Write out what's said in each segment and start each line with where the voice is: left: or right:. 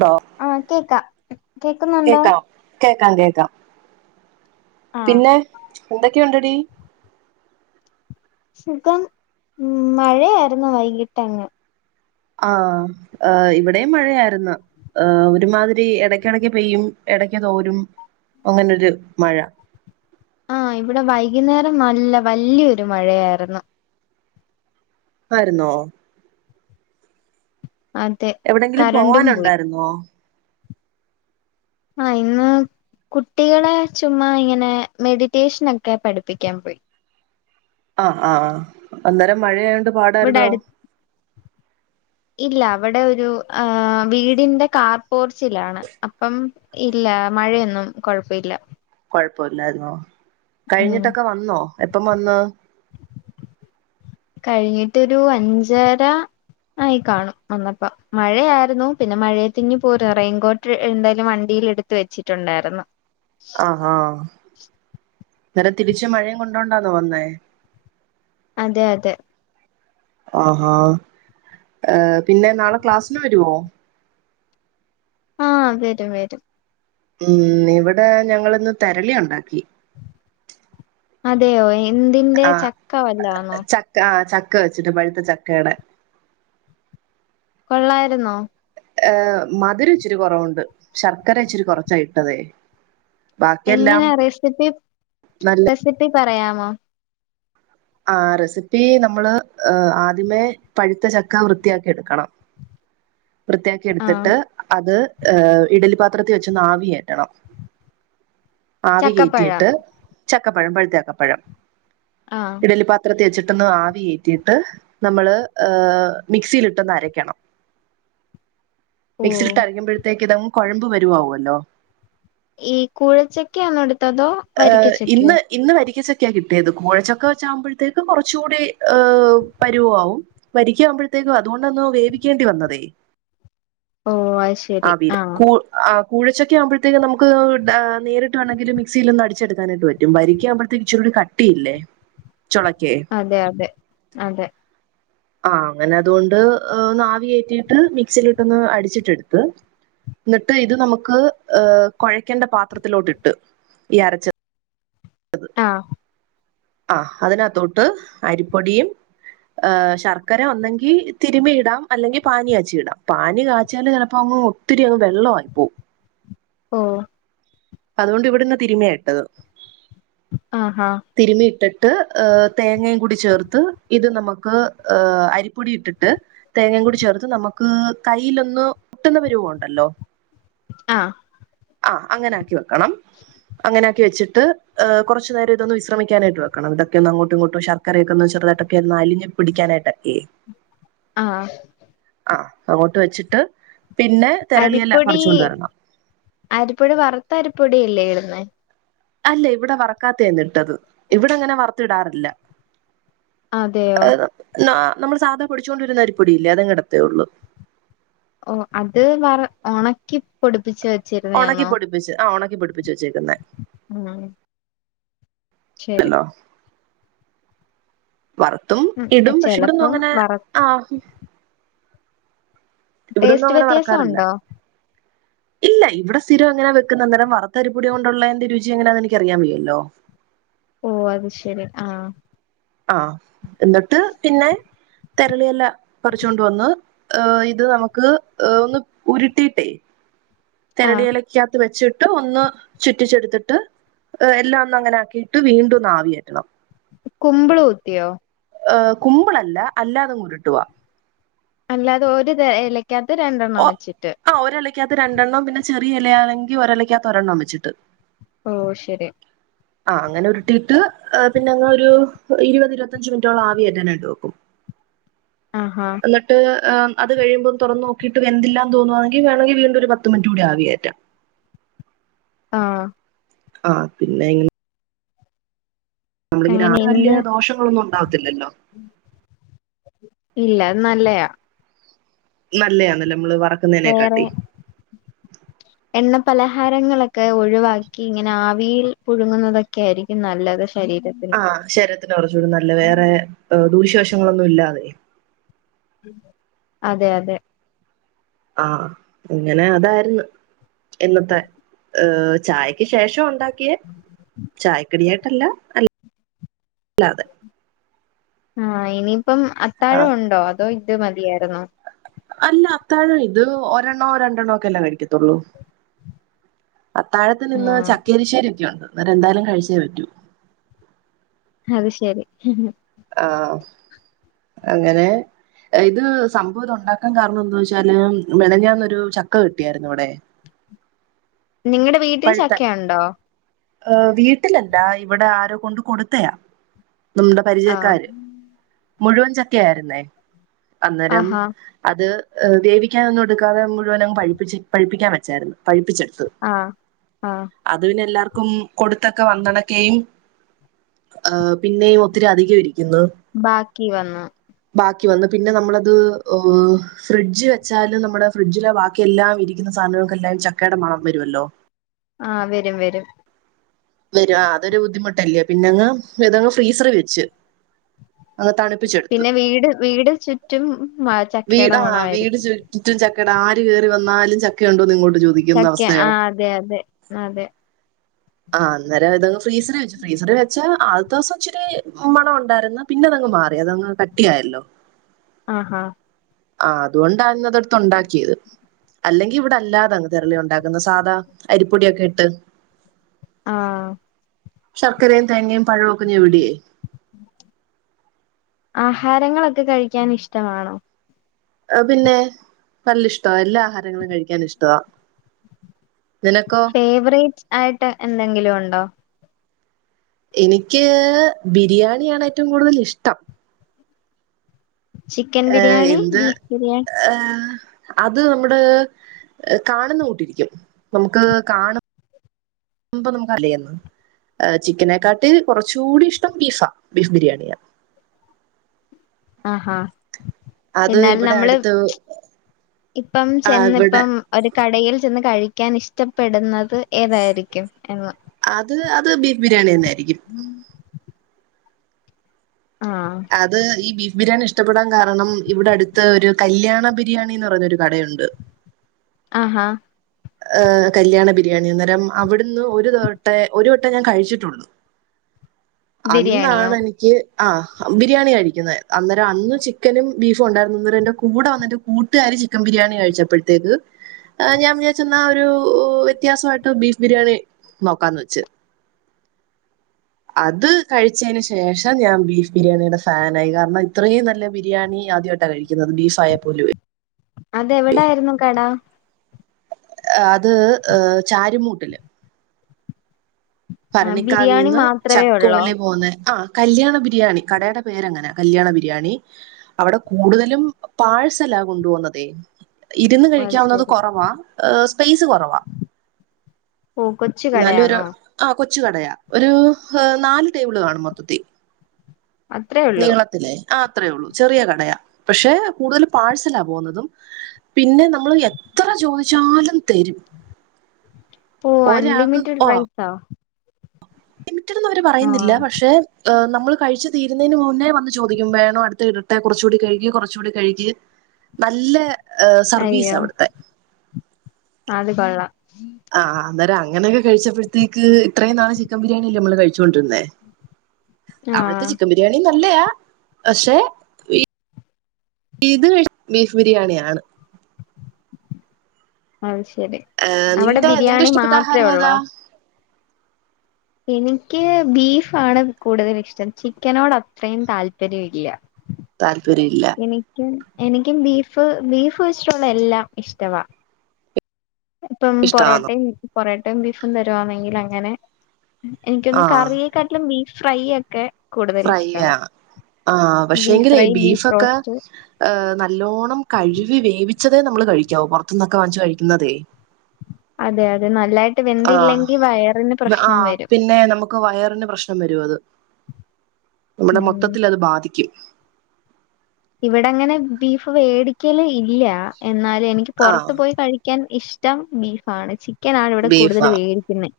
right: ണ്ടോ
left: ആഹ കേക്കാം ഉ [unintelligible] കേക്കുന്നുണ്ടോ
right: കേക്കാം കേക്കാം കേക്കാം
left: ആഹ്
right: പിന്നെ എന്തൊ ക്കെണ്ട്ടീ
left: സുഖം ഉം മഴയായിരുന്നു വൈകിട്ട് അങ്ങ്
right: ആ ഇവിടെ മഴയായിരുന്നു ഒരുമാതിരി എടക്കടക്ക് പെയ്യും എടക്ക് തോരും അങ്ങനൊരു മഴ
left: ആ ഇവിടെ വൈകുന്നേരം നല്ല വലിയൊരു മഴയായിരുന്നു
right: ആയിരുന്നോ
left: അതെ
right: എവിടെങ്കിലും
left: കരണ്ടും പോയി
right: പോവാനുണ്ടായിരുന്നോ
left: ആ ഇന്ന് കുട്ടികളെ ചുമ്മാ ഇങ്ങനെ മെഡിറ്റേഷനൊക്കെ പഠിപ്പിക്കാൻ പോയി
right: ആ ആ അന്നേരം മഴയ
left: ഇവിടെ
right: പാടായിരുന്നോ
left: അടു ഇല്ല അവിടെ ഒരു ആ വീടിന്റെ കാർപോർച്ചിലാണ് അപ്പം ഇല്ല മഴയൊന്നും കൊഴപ്പില്ല
right: കൊഴപ്പല്ലായിരുന്നോ
left: ഉം
right: കഴിഞ്ഞിട്ടൊക്കെ വന്നോ എപ്പം വന്ന്
left: കഴിഞ്ഞിട്ടൊരു അഞ്ചര ആയി കാണും വന്നപ്പ മഴയായിരുന്നു പിന്നെ മഴേത്തിങ്‌ പോര റെയിൻകോട്ട് എന്തായാലും വണ്ടിൽ എടുത്ത് വെച്ചിട്ടുണ്ടായിരുന്നു
right: ആ ഹാ നേരെ തിരിച്ച് മഴയും കൊണ്ടോണ്ടാണോ വന്നേ
left: അതെ അതെ
right: ആഹ ഏ പിന്നെ നാളെ ക്ലാസ്സിന് വരോ
left: ആ വെരും വെരും
right: ഉം ഇവിടെ ഞങ്ങളിന്ന് തെരളി ഒണ്ടാക്കി
left: അതെയോ എന്തിന്റെ ചക്ക വല്ലാ ആണോ
right: ക്ക വെച്ചിട്ട് പഴുത്ത ചക്കേടെ
left: കൊള്ളായിരുന്നോ
right: ഏ മധുരം ഇച്ചിരി കൊറവ്ണ്ട് ശർക്കര ഇച്ചിരി കൊറച്ചാ ഇട്ടതേ ബാക്കിയെല്ലാം
left: എങ്ങനാ റെസിപ്പി
right: നല്ല
left: റെസിപ്പി പറയാമോ
right: ആ റെസിപ്പി നമ്മള് ആദ്യമേ പഴുത്ത ചക്ക വൃത്തിയാക്കി എടുക്കണം വൃത്തിയാക്കി
left: ആഹ്
right: എടുത്തിട്ട് അത് ഇഡ്‌ഢലി പാ ത്രത്തി വെച്ചൊന്നാവി കേറ്റണം ആവി
left: ചക്കപ്പഴം
right: കേറ്റിട്ട് ചക് പഴം പഴുത്ത ചക്കപ്പഴം
left: ആഹ്
right: ഇഡ്ഢലി പാത്രത്തി വെച്ചിട്ട് പെട്ടെന്ന് ആവി കേറ്റിയിട്ട് നമ്മള് മിക്സിയിൽ ഇട്ടൊന്ന് അരക്കണം
left: ഓ
right: മിക്സിയിൽ അരയ്ക്കുമ്പോഴത്തേക്ക് ഇത കൊഴമ്പ് പരുവാവുല്ലോ
left: ഈ കൂഴച്ചക്കയാണോ എടു
right: ഏ ഇന്ന് ഇന്ന് വരിക്കച്ച ക്യാ കിട്ടിയത് കൂഴച്ചക്കവെച്ചാകുമ്പഴത്തേക്കും കുറച്ചുടി ഏ പരുവാവും വരിക്കമ്പോഴത്തേക്കും അതുകൊണ്ടാന്ന് വേവിക്കേണ്ടി വന്നതേ
left: ഓ അത് ശരി
right: ആവിയിൽ
left: ആഹ്
right: കു അ കൂഴച്ചക്ക ആവുമ്പോഴത്തേക്ക് നമുക്ക് നേരിട്ട് വേണമെങ്കിലും മിക്സിയിൽ ഒന്ന് അടിച്ചെടുക്കാനായിട്ട് പറ്റും വരിക്ക ആകുമ്പഴത്തേക്ക് ഇച്ചരി കൂടി കട്ടിയില്ലേ ചൊളക്കേ
left: അതെ അതെ അതെ
right: ആ അങ്ങനെ അതുകൊണ്ട് ഒന്ന് ആവി കേറ്റിയിട്ട് മിക്സിയിൽ ഇട്ട് ഒന്ന് അടിച്ചിട്ട് എടുത്ത് എന്നിട്ട് ഇത് നമുക്ക് കുഴക്കേണ്ട പാത്രത്തിലോട്ട് ഇട്ട് ഈ അരച്ചത്
left: ആ
right: ആ അതിനകത്തോട്ട് അരിപ്പൊടിയും, ശർക്കര ഉണ്ടെങ്കി തിരുമി ഇടാം അല്ലെങ്കിൽ പാനി കാച്ചി ഇടാം പാനി കാച്ചിയാല് ചിലപ്പോ അങ്ങ് ഒത്തിരി അങ്ങ് വെള്ളമായി പോകും
left: ഓ
right: അതുകൊണ്ട് ഇവിടുന്ന് തിരുമിയാ ഇട്ടത്
left: ആഹാ
right: തിരുമിയിട്ട ട്ട് തേങ്ങയും കൂടി ചേർത്ത് ഇത് നമുക്ക് അരിപ്പൊടി ഇട്ടിട്ട് തേങ്ങയും കൂടി ചേർത്ത് നമുക്ക് കൈയ്യിലൊന്നു ഒട്ടുന്ന പരുവം ഉണ്ടല്ലോ
left: ആ
right: ആ അങ്ങനെ ആക്കി വെ ക്കണം അങ്ങനെ ആക്കി വച്ചി ട്ട് കുറച്ച് നേരം ഇതൊന്നു വിശ്രമിക്കാനായിട്ട് വെക്കണം ഇതൊക്കെയൊന്ന് അങ്ങോട്ടും ഇങ്ങോട്ടും ശർക്കരയൊക്കെ ഒന്ന് ചെറുതായിട്ടൊക്കെ ഒന്ന് അലിഞ്ഞ് പിടിക്കാനായിട്ട് ഒക്കെയേ
left: ആ
right: ആ അങ്ങോട്ട് വെച്ചിട്ട് പിന്നെ തെരളിയെല
left: അരിപ്പൊടി
right: പറിച്ചുകൊണ്ട് വരണം
left: അരിപ്പൊടി വറുത്ത അരി പ്പൊടിയല്ലേ ഇടുന്നേ
right: അല്ല ഇവിടെ വറക്കാത്തതാ ഇന്ന് ഇട്ടത്. ഇവിടെ അങ്ങനെ വറത്ത് ഇടാറില്ല
left: അതെയോ
right: നമ്മൾ സദാ പൊടിച്ചു കൊണ്ട് വരുന്ന അരിപ്പൊടിയില്ലേ അതങ്ങ് ഇടത്തേയുള്ളൂ
left: ഓ അത് വറ ഒണക്കി പ്പൊടിപ്പിടിച്ച് വെച്ചിരുന്നേ
right: ഉണക്കി
left: ആണോ?
right: പൊടിപ്പിച്ച് ആ ഒ ണക്കിപൊടിപ്പിച്ച് വെച്ചേ
left: ആഹ് ശെരി
right: അല്ലോ വറത്തും
left: ഉം
right: ഇടും പക്ഷെ ഇവിടൊന്നും
left: ചെലപ്പം
right: അങ്ങനെ
left: വറ
right: ആ ഇവിടൊന്നും
left: ടേസ്റ്റ്
right: അങ്ങനെ
left: വ്യത്യാസം
right: വറക്കാറില്ല
left: ഒണ്ടോ
right: ഇല്ല ഇവിടെ സ്ഥിരം എങ്ങനാ വെക്കുന്നേ, അന്നേരം വറുത്തരിപൊടി കൊണ്ടുള്ളേന്റെ രുചി എങ്ങനാന്ന് എനിക്ക് അറിയാൻ വയ്യല്ലോ.
left: ഓ അത് ശെരി ആ
right: ആ എന്നിട്ട് പിന്നെ തെരളിയില പറിച്ചോണ്ട് വന്ന് ഏഹ് ഇതു നമുക്ക് ഏഹ് ഒന്നു ഉരുട്ടിയിട്ടേ
left: ആഹ്
right: തെരളിയിലക്കാത്ത് വെച്ച് [unintelligible] ഒന്ന് ചുറ്റിച്ചെടുത്തിട്ട്, ഏ എല്ലാം ഒന്ന് അങ്ങനാക്കീട്ട് വീണ്ടും ഒന്ന് ആവി കേറ്റണം
left: കുമ്പിള് കുത്തിയോ?
right: ഏ കുമ്പിളല്ല അല്ലാതങ്ങ് ഉരുട്ടുവാ
left: അല്ലാതെ ഒരു തേ ഏലക്ക് ക്കാത്ത് രണ്ടെണ്ണം വെച്ചിട്ട്
right: രണ്ടണ്ണോം പിന്നെ ചെറിയ എലയാണെങ്കി ഒരലക്കാത്ത് ഒരെണ്ണോം വെച്ചിട്ട്
left: ഓ ശരി.
right: ആ അങ്ങനെ ഉരുട്ടീട്ട് ഏ പിന്നങ്ങ് ഒരു ഇരുപത് ഇരുപത്തഞ്ച് മിനിറ്റോളം ആവി കേറ്റാനായിട്ട് വെക്കും.
left: ആഹാ
right: എന്നിട്ട് എം അത് കഴിയുമ്പോ തുറന്ന് കിട്ടു വെന്തില്ലാ തോന്നുവാന്നെങ്കി വേണോങ്കി വീണ്ടും ഒരു പത്തു മിനിറ്റൂടി ആവി കേറ്റാം.
left: ആ
right: ആ പിന്നെ ഇങ്ങ നമ്മള്
left: അങ്ങനെ ഇന്ന്
right: പിന്നെ [inaudible] ദോഷങ്ങളൊന്നും ഉണ്ടാവത്തില്ലല്ലോ.
left: ഇല്ല അത് നല്ലയാ.
right: നല്ലയാന്നല്ലോ നമ്മള്
left: വേറെ
right: വറക്കുന്നേനെക്കാട്ടി.
left: എണ്ണ പലഹാരങ്ങളൊക്കെ ഒഴിവാക്കി ഇങ്ങനെ ആവിയിൽ പുഴുങ്ങുന്നതൊക്കെയായിരിക്കും നല്ലത്. ശരീരത്തിന്
right: ആ ശരീരത്തിന് കുറച്ചൂടി നല്ലെ വേറെ ദൂശ്യവശങ്ങളൊന്നും ഇല്ലാതെ.
left: അതെ അതെ.
right: ആ ഇന്നലെ അതാരുന്ന്. എന്നത്തെ ഏ ചായക്ക് ശേഷം ഒണ്ടാ കിയ് ചായ കടിയാ അല്ല അൽ അല്ലാതെ.
left: ആ ഇനിമ് ഇപ്പം
right: ആഹ്
left: അത്താഴം ഉണ്ടോ അതോ ഇതുമതിയാരുന്നു.
right: അല്ല അത്താഴം ഇത് ഒരെണ്ണോ രണ്ടെണ്ണോ ഒക്കെ അല്ലേ കഴിക്കത്തുള്ളൂ. അത്താഴത്തിന് ഇന്ന്
left: ആഹ്
right: ചക്കരിശ്ശേരിയെക്കെ ഉണ്ട്. വേറെന്തായാലും കഴിച്ചേ പറ്റൂ.
left: അത് ശരി.
right: ആഹ്. അങ്ങനെ ഇത് സംഭവം ഇത് ഉണ്ടാക്കാൻ കാരണം എന്താന്ന് വെച്ചാല് മെനഞ്ഞാന്നൊരു ചക്ക കിട്ടിയായിരുന്നു ഇവിടെ.
left: നിങ്ങടെ വീട്ടിൽ ചക്കയുണ്ടോ?
right: ഏ വീട്ടിലല്ല ഇവിടെ ആരോ കൊണ്ട് കൊടുത്തയാ. നമ്മുടെ
left: ആഹ്.
right: പരിചയക്കാര്. മുഴുവൻ ചക്ക ആയിരുന്നേ. അന്നേരം
left: ആഹാ.
right: അത് വേവിക്കാന് ഒന്നും എടുക്കാതെ മുഴുവൻ അങ്ങ് പഴിപ്പിച്ചു പഴിപ്പിക്കാൻ വച്ചായിരുന്നു. പഴിപ്പിച്ചു എട്
left: ആഹ് ആഹ്.
right: അത് പിന്നെ എല്ലാർക്കും കൊടുത്തൊക്കെ വന്നണക്കയും ഏഹ് പിന്നെയും ഒത്തിരി അധികം ഇരിക്
left: ബാക്കി വന്ന്
right: ബാക്കി വന്ന് പിന്നെ നമ്മളത് ഏഹ് ഫ്രിഡ്ജ് വെച്ചാലും നമ്മടെ ഫ്രിഡ്ജിലെ ബാക്കി എല്ലാം ഇരിക്കുന്ന സാധനങ്ങൾക്കെല്ലാം ചക്കേടെ മണം വരുവല്ലോ
left: ആ വെരും വെരും.
right: വെരും ആ അതൊരു ബുദ്ധിമുട്ടല്ലേ പിന്നെങ്ങ് അതങ്ങ് ഫ്രീസറീ വെച്ച് അങ്ങ് തണുപ്പിച്ചെടുത്ത്
left: പിന്നെ വീട് വീട് ചുറ്റും മ
right: വീട്
left: ചക്കയുടെ
right: ആ വീട്
left: മണമായിരിക്കും.
right: ചുറ്റും ചക്ക് [unintelligible] ആര് കേറി വന്നാലും ചക്കയുണ്ടോന്ന് ഇങ്ങോട്
left: ചക്ക ആ അതെ അതെ അതെ.
right: ആ അന്നേരം ഇതങ്ങ് ഫ്രീസറീ വെച്ചു ഫ്രീസറീ വെച്ചാ ആദ്യത്തെ ദിവസം ഇച്ചിരി മണം ഒണ്ടായിരുന്നു പിന്നെ അതങ്ങ് മാറി അതങ്ങ് കട്ടിയായല്ലോ
left: ആ ആഹ്
right: ആ അതുകൊണ്ടാ ഇന്നതെടുത്ത് ഒണ്ടാക്കിയത് അല്ലെങ്കി ഇവിടെ അല്ലാതാ തെരളി ഒണ്ടാക്കുന്നത് സാധാ അരിപ്പൊടിയൊക്കെ ഇട്ട്
left: ആഹ്
right: ശർക്കരയും തേങ്ങയും പഴവും ഒക്കെ ഞെവിടിയേ
left: ആഹാരങ്ങളൊക്കെ കഴിക്കാൻ ഇഷ്ടമാണോ?
right: ആ പിന്നെ വല്യ ഇഷ്ട്ടവാ എല്ലാ ആഹാരങ്ങളും കഴിക്കൻ ഇഷ്ട്ടവാ
left: ഫേവറേറ്റ് ആയിട്ട് എന്തെങ്കിലും ഒണ്ടോ?
right: എനിക്ക് ബിരിയാണിയാണ് ഏറ്റവും കൂടുതൽ ഇഷ്ട്ടം.
left: ചിക്കൻ
right: ഏ
left: ബിരിയാണി,
right: എന്ത്
left: ബീഫ് ബിരിയാണി
right: ഏഹ് അത് നമ്മ്ടെ കാണ്ന്ന കൂട്ടിരിക്കും നമ്ക്ക് കാണ് മ്പോ നമ്ക്ക് അർലേര്ന്ന് ഏ ചിക്കനേക്കാട്ടിൽ കൊറച്ചൂടിഷ്ടം ബീഫാ ബീഫ് ബിര്‌യാണിയാ
left: ആ ഹാ എന്നാൽ
right: ഇവിടെ
left: നമ്മള്
right: അടുത്ത്
left: ഇപ്പം
right: ഇവിടെ
left: ചെന്നിപ്പം ഒര് കടയിൽ ചെന്ന് കഴി ക്കാൻ ഇഷ്ടപ്പെട്ന്നത് ഏതായിരിക്കും എന്ന്
right: ത് ബീഫ് ബിര്യാണെന്നെ ടികും
left: ആഹ്.
right: അത് ഈ ബീഫ് ബിര്‌യാണി ഇഷ് ട്ടപ്പെടാൻ കാരണം ഇവ്ടെ അട്ത്ത് ഒര് കല്യാണ ബിരിയാണീന്ന് പറഞ്ഞൊര് കടയൊണ്ട്
left: ആഹാ
right: ഏ കല്യാണ ബിരിയാണി അന്നേരം അവിട്ന്ന് ഒരു തട്ടേ ഒരു വട്ടേ ഞാൻ കഴിച്ചിട്ടാെള്ളൂ
left: ബിരിയാണിയോ
right: അന്നാണെനിക്ക് ആ ബിരിയാണി കഴിക്ക്ന്നേ അന്നേരം അന്ന് ചിക്കനും ബീഫും ഒണ്ടായ്ര്ന്ന് അന്നേരം എന്റെ കൂടെ വന്നെന്റെ കൂട്ടുകാര് ചിക്കൻ ബിരിയാണി കഴിച്ചപ്പഴ്ത്തേക്ക് എ ഞാ ഞാൻ ച്ചെന്നാ ഒരു ഊ വ്യത്യാസമായ്ട്ട് ബീഫ് ബിരിയാണി നോക്കാന്ന് വെച്ച് അത് കഴിച്ചേന് ശേഷം ഞാം ബീഫ് ബിരിയാണീടെ ഫാനായി കാരണം ഇത്രേയും നല്ല ബിരിയാണി ആദ്യമായിട്ടാ കഴിക്ക്ന്നത് ബീഫായാ പോലുവേ
left: അതെവിടായിരുന്നു കട
right: അത് ഏ ചാരുമൂട്ടില്
left: ആ ബിരിയാണി
right: ഭർണിക്കാവിന്ന്
left: മാത്രമേ ഉള്ളോ
right: ചക്കുവള്ളി പോകുന്ന ആ കല്യാണ ബിരിയാണി കടയുടെ പേര്ങ്ങനെ കല്യാണ ബിരിയാണി അവിടെ കൂടുതലും പാഴ്സലാ കൊണ്ടു പോന്നതേ ഇരുന്ന്
left: ഓ അത്
right: കഴിക്കാവുന്നത്
left: ശരി
right: കുറവാ സ്പേസ് കുറവാ
left: ഓ കൊച്ചു
right: നല്ലൊരു
left: കടയാണോ
right: കൊച്ച് കടയാ ഒരു നാല് ടേബിൾ കാണും മൊത്തത്തി
left: അത്രേ ഉള്ളൂ
right: നീളത്തിലെ ആ അത്രേള്ളൂ ചെറിയ കടയാ പക്ഷെ കൂടുതൽ പാഴ്സല പോന്നതും പിന്നെ നമ്മൾ എത്ര ചോദിച്ചാലും തരും
left: ഓ
right: ഒരാൾക്ക്
left: അൺലിമിറ്റഡ്
right: ആ
left: റൈസാ
right: പറയുന്നില്ല പക്ഷെ നമ്മള് കഴിച്ചു തീരുന്നതിന് മുന്നേ വന്ന് ചോദിക്കും വേണോ അടുത്ത് ഇടട്ടെ കുറച്ചുകൂടി കഴിക്ക് കുറച്ചുകൂടി കഴിക്ക് നല്ല ഏഹ് സർവീസ
left: അയ്യോ
right: അവിടുത്തെ
left: അത് കൊള്ളാം
right: ആഹ് അന്നേരം അങ്ങനൊക്കെ കഴിച്ചപ്പഴ്ത്തേക്ക് ഇത്രയും നാള് ചിക്കൻ ബിരിയാണില്ലേ നമ്മള് കഴി ച്ചോണ്ടിരുന്നെ
left: ആ
right: അവിടുത്തെ ചിക്കൻ ബിരിയാണി ന നല്ലയാ പക്ഷെ ഇത് ബീഫ് ബിരിയാണിയാണ്
left: അ ശ ശരി അവിടെ
right: നിന്റെ നിന്റെ
left: ബിരിയാണി
right: ഇഷ്ടപ്പെട്ട
left: മാത്രേ
right: ആഹാരം ഏതാ
left: ഉള്ളോ എനിക്ക് ബീഫാണ് കൂടുതല് ഇഷ്ടം ചിക്കനോട് അത്രയും താല്പര്യവില്ല
right: താല്പര്യം ഇല്ല
left: എനിക്കും ബീഫ് ബീഫ് വെച്ചിട്ടുള്ള എല്ലാം ഇഷ്ടവാ ഇപ്പം
right: ഇഷ്ടമാണോ
left: പൊറോട്ടയും പൊറോട്ടയും ബീഫും തരുവാണെങ്കിൽ അ എങ്ങനെ എനിക്കൊന്ന്
right: ആ
left: കറിയെക്കാട്ടിലും ബീഫ് ഫ്രൈയൊക്കെ
right: ഫ്രൈയാണ് ആ
left: ബീഫ്
right: പക്ഷേങ്കിലെയ്
left: ഫ്രൈ ബീഫ്
right: ബീഫെക്ക
left: റോസ്റ്റ്
right: ഏ നല്ലോണം കഴുവി വേവി ച്ചതേ നമ്മള് കഴിക്കാവൂ പൊറത്ത്ന്നൊക്കെ വാങ്ങിച്ച് കഴിക്കുന്നതേ
left: അതെ അതെ നല്ലായി
right: ആ ആ
left: വരും
right: പിന്നേ നമുക്ക് വയറിന് പ്രശ്‌നം വരും അത് നമ്മളെ
left: ഉം
right: മൊത്തത്തിലത് ബാധിക്കും
left: ഇവിടങ്ങനെ ബീഫ് വേടിക്കലില്ലാ എന്നാലും എനിക്ക്
right: ആ
left: പൊറത്ത് പോയി കഴിക്കാൻ ഇഷ്‌ടം ബീഫാണ് ചിക് ക്കനാണിവിടെ
right: ബീഫാ
left: കൂടുതല് വേടിക്കുന്നെ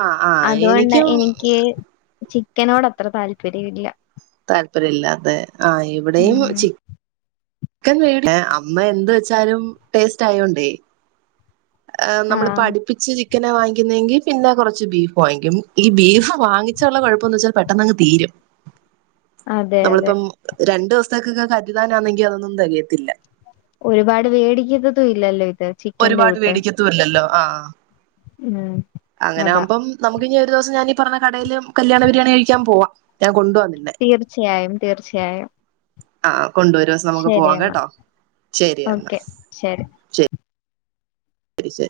right: ആ ആ
left: അതുകൊണ്ടാ
right: എനിക്കും
left: എനിക്ക് ചിക്കൻ ക്കനോടത്ര താൽപര്യവില്ല
right: താല്പര്യല്ല അതെ ആ ഇവടെയും
left: ഉം
right: ചിക് ക്കൻ വേടിക്കും അമ്മ എന്തു വെച്ചാലും ടേസ്റ്റായോണ്ടേ ആ നമ്മളിപ്പോ
left: ആഹ്
right: അടുപ്പിച്ച് ചിക് ക്കനാ വാങ്ങിക്കുന്നെങ്കി പിന്നെ കൊറച്ച് ബീഫ് വാങ്ങിക്കും ഈ ബീഫ് വാങ്ങിച്ചാ ഒള്ള കൊഴപ്പന്നു വെച്ചാ പെട്ടെന്നങ്ങു തീരും
left: അതെ അതെ
right: നമ്മളിപ്പം രണ്ട് ണ്ടു ദിവസത്തേക്കൊക്കെ കരുതാനാന്നെങ്കി അതൊന്നും തെകയത്തില്ല
left: ഒരുപാട് വേടിക്കത്തത്തുയില്ലല്ലേ
right: ഒരുപാട് മേടിക്കത്തു ഇല്ലല്ലോ ആഹ്
left: ഉം അതാ
right: അങ്ങനാവുമ്പം നമു ഇനിയൊരു ദെവസം ഞാനീ പറഞ്ഞ കടേല് കല്യാണ ബിരിയാണി കഴിക്കാൻ പോവാം ഞാൻ കൊണ്ടു പോവാം
left: തീർച്ചയായും തീർച്ചയായും
right: ആ ആ കൊണ്ടുവരും ഒരു ദെവസം നമുക്ക്
left: ശരി
right: പോവാം
left: എന്നാ
right: കേട്ടോ ശരി എന്നാ
left: ഓക്കെ ശരി
right: ശരി ശെരി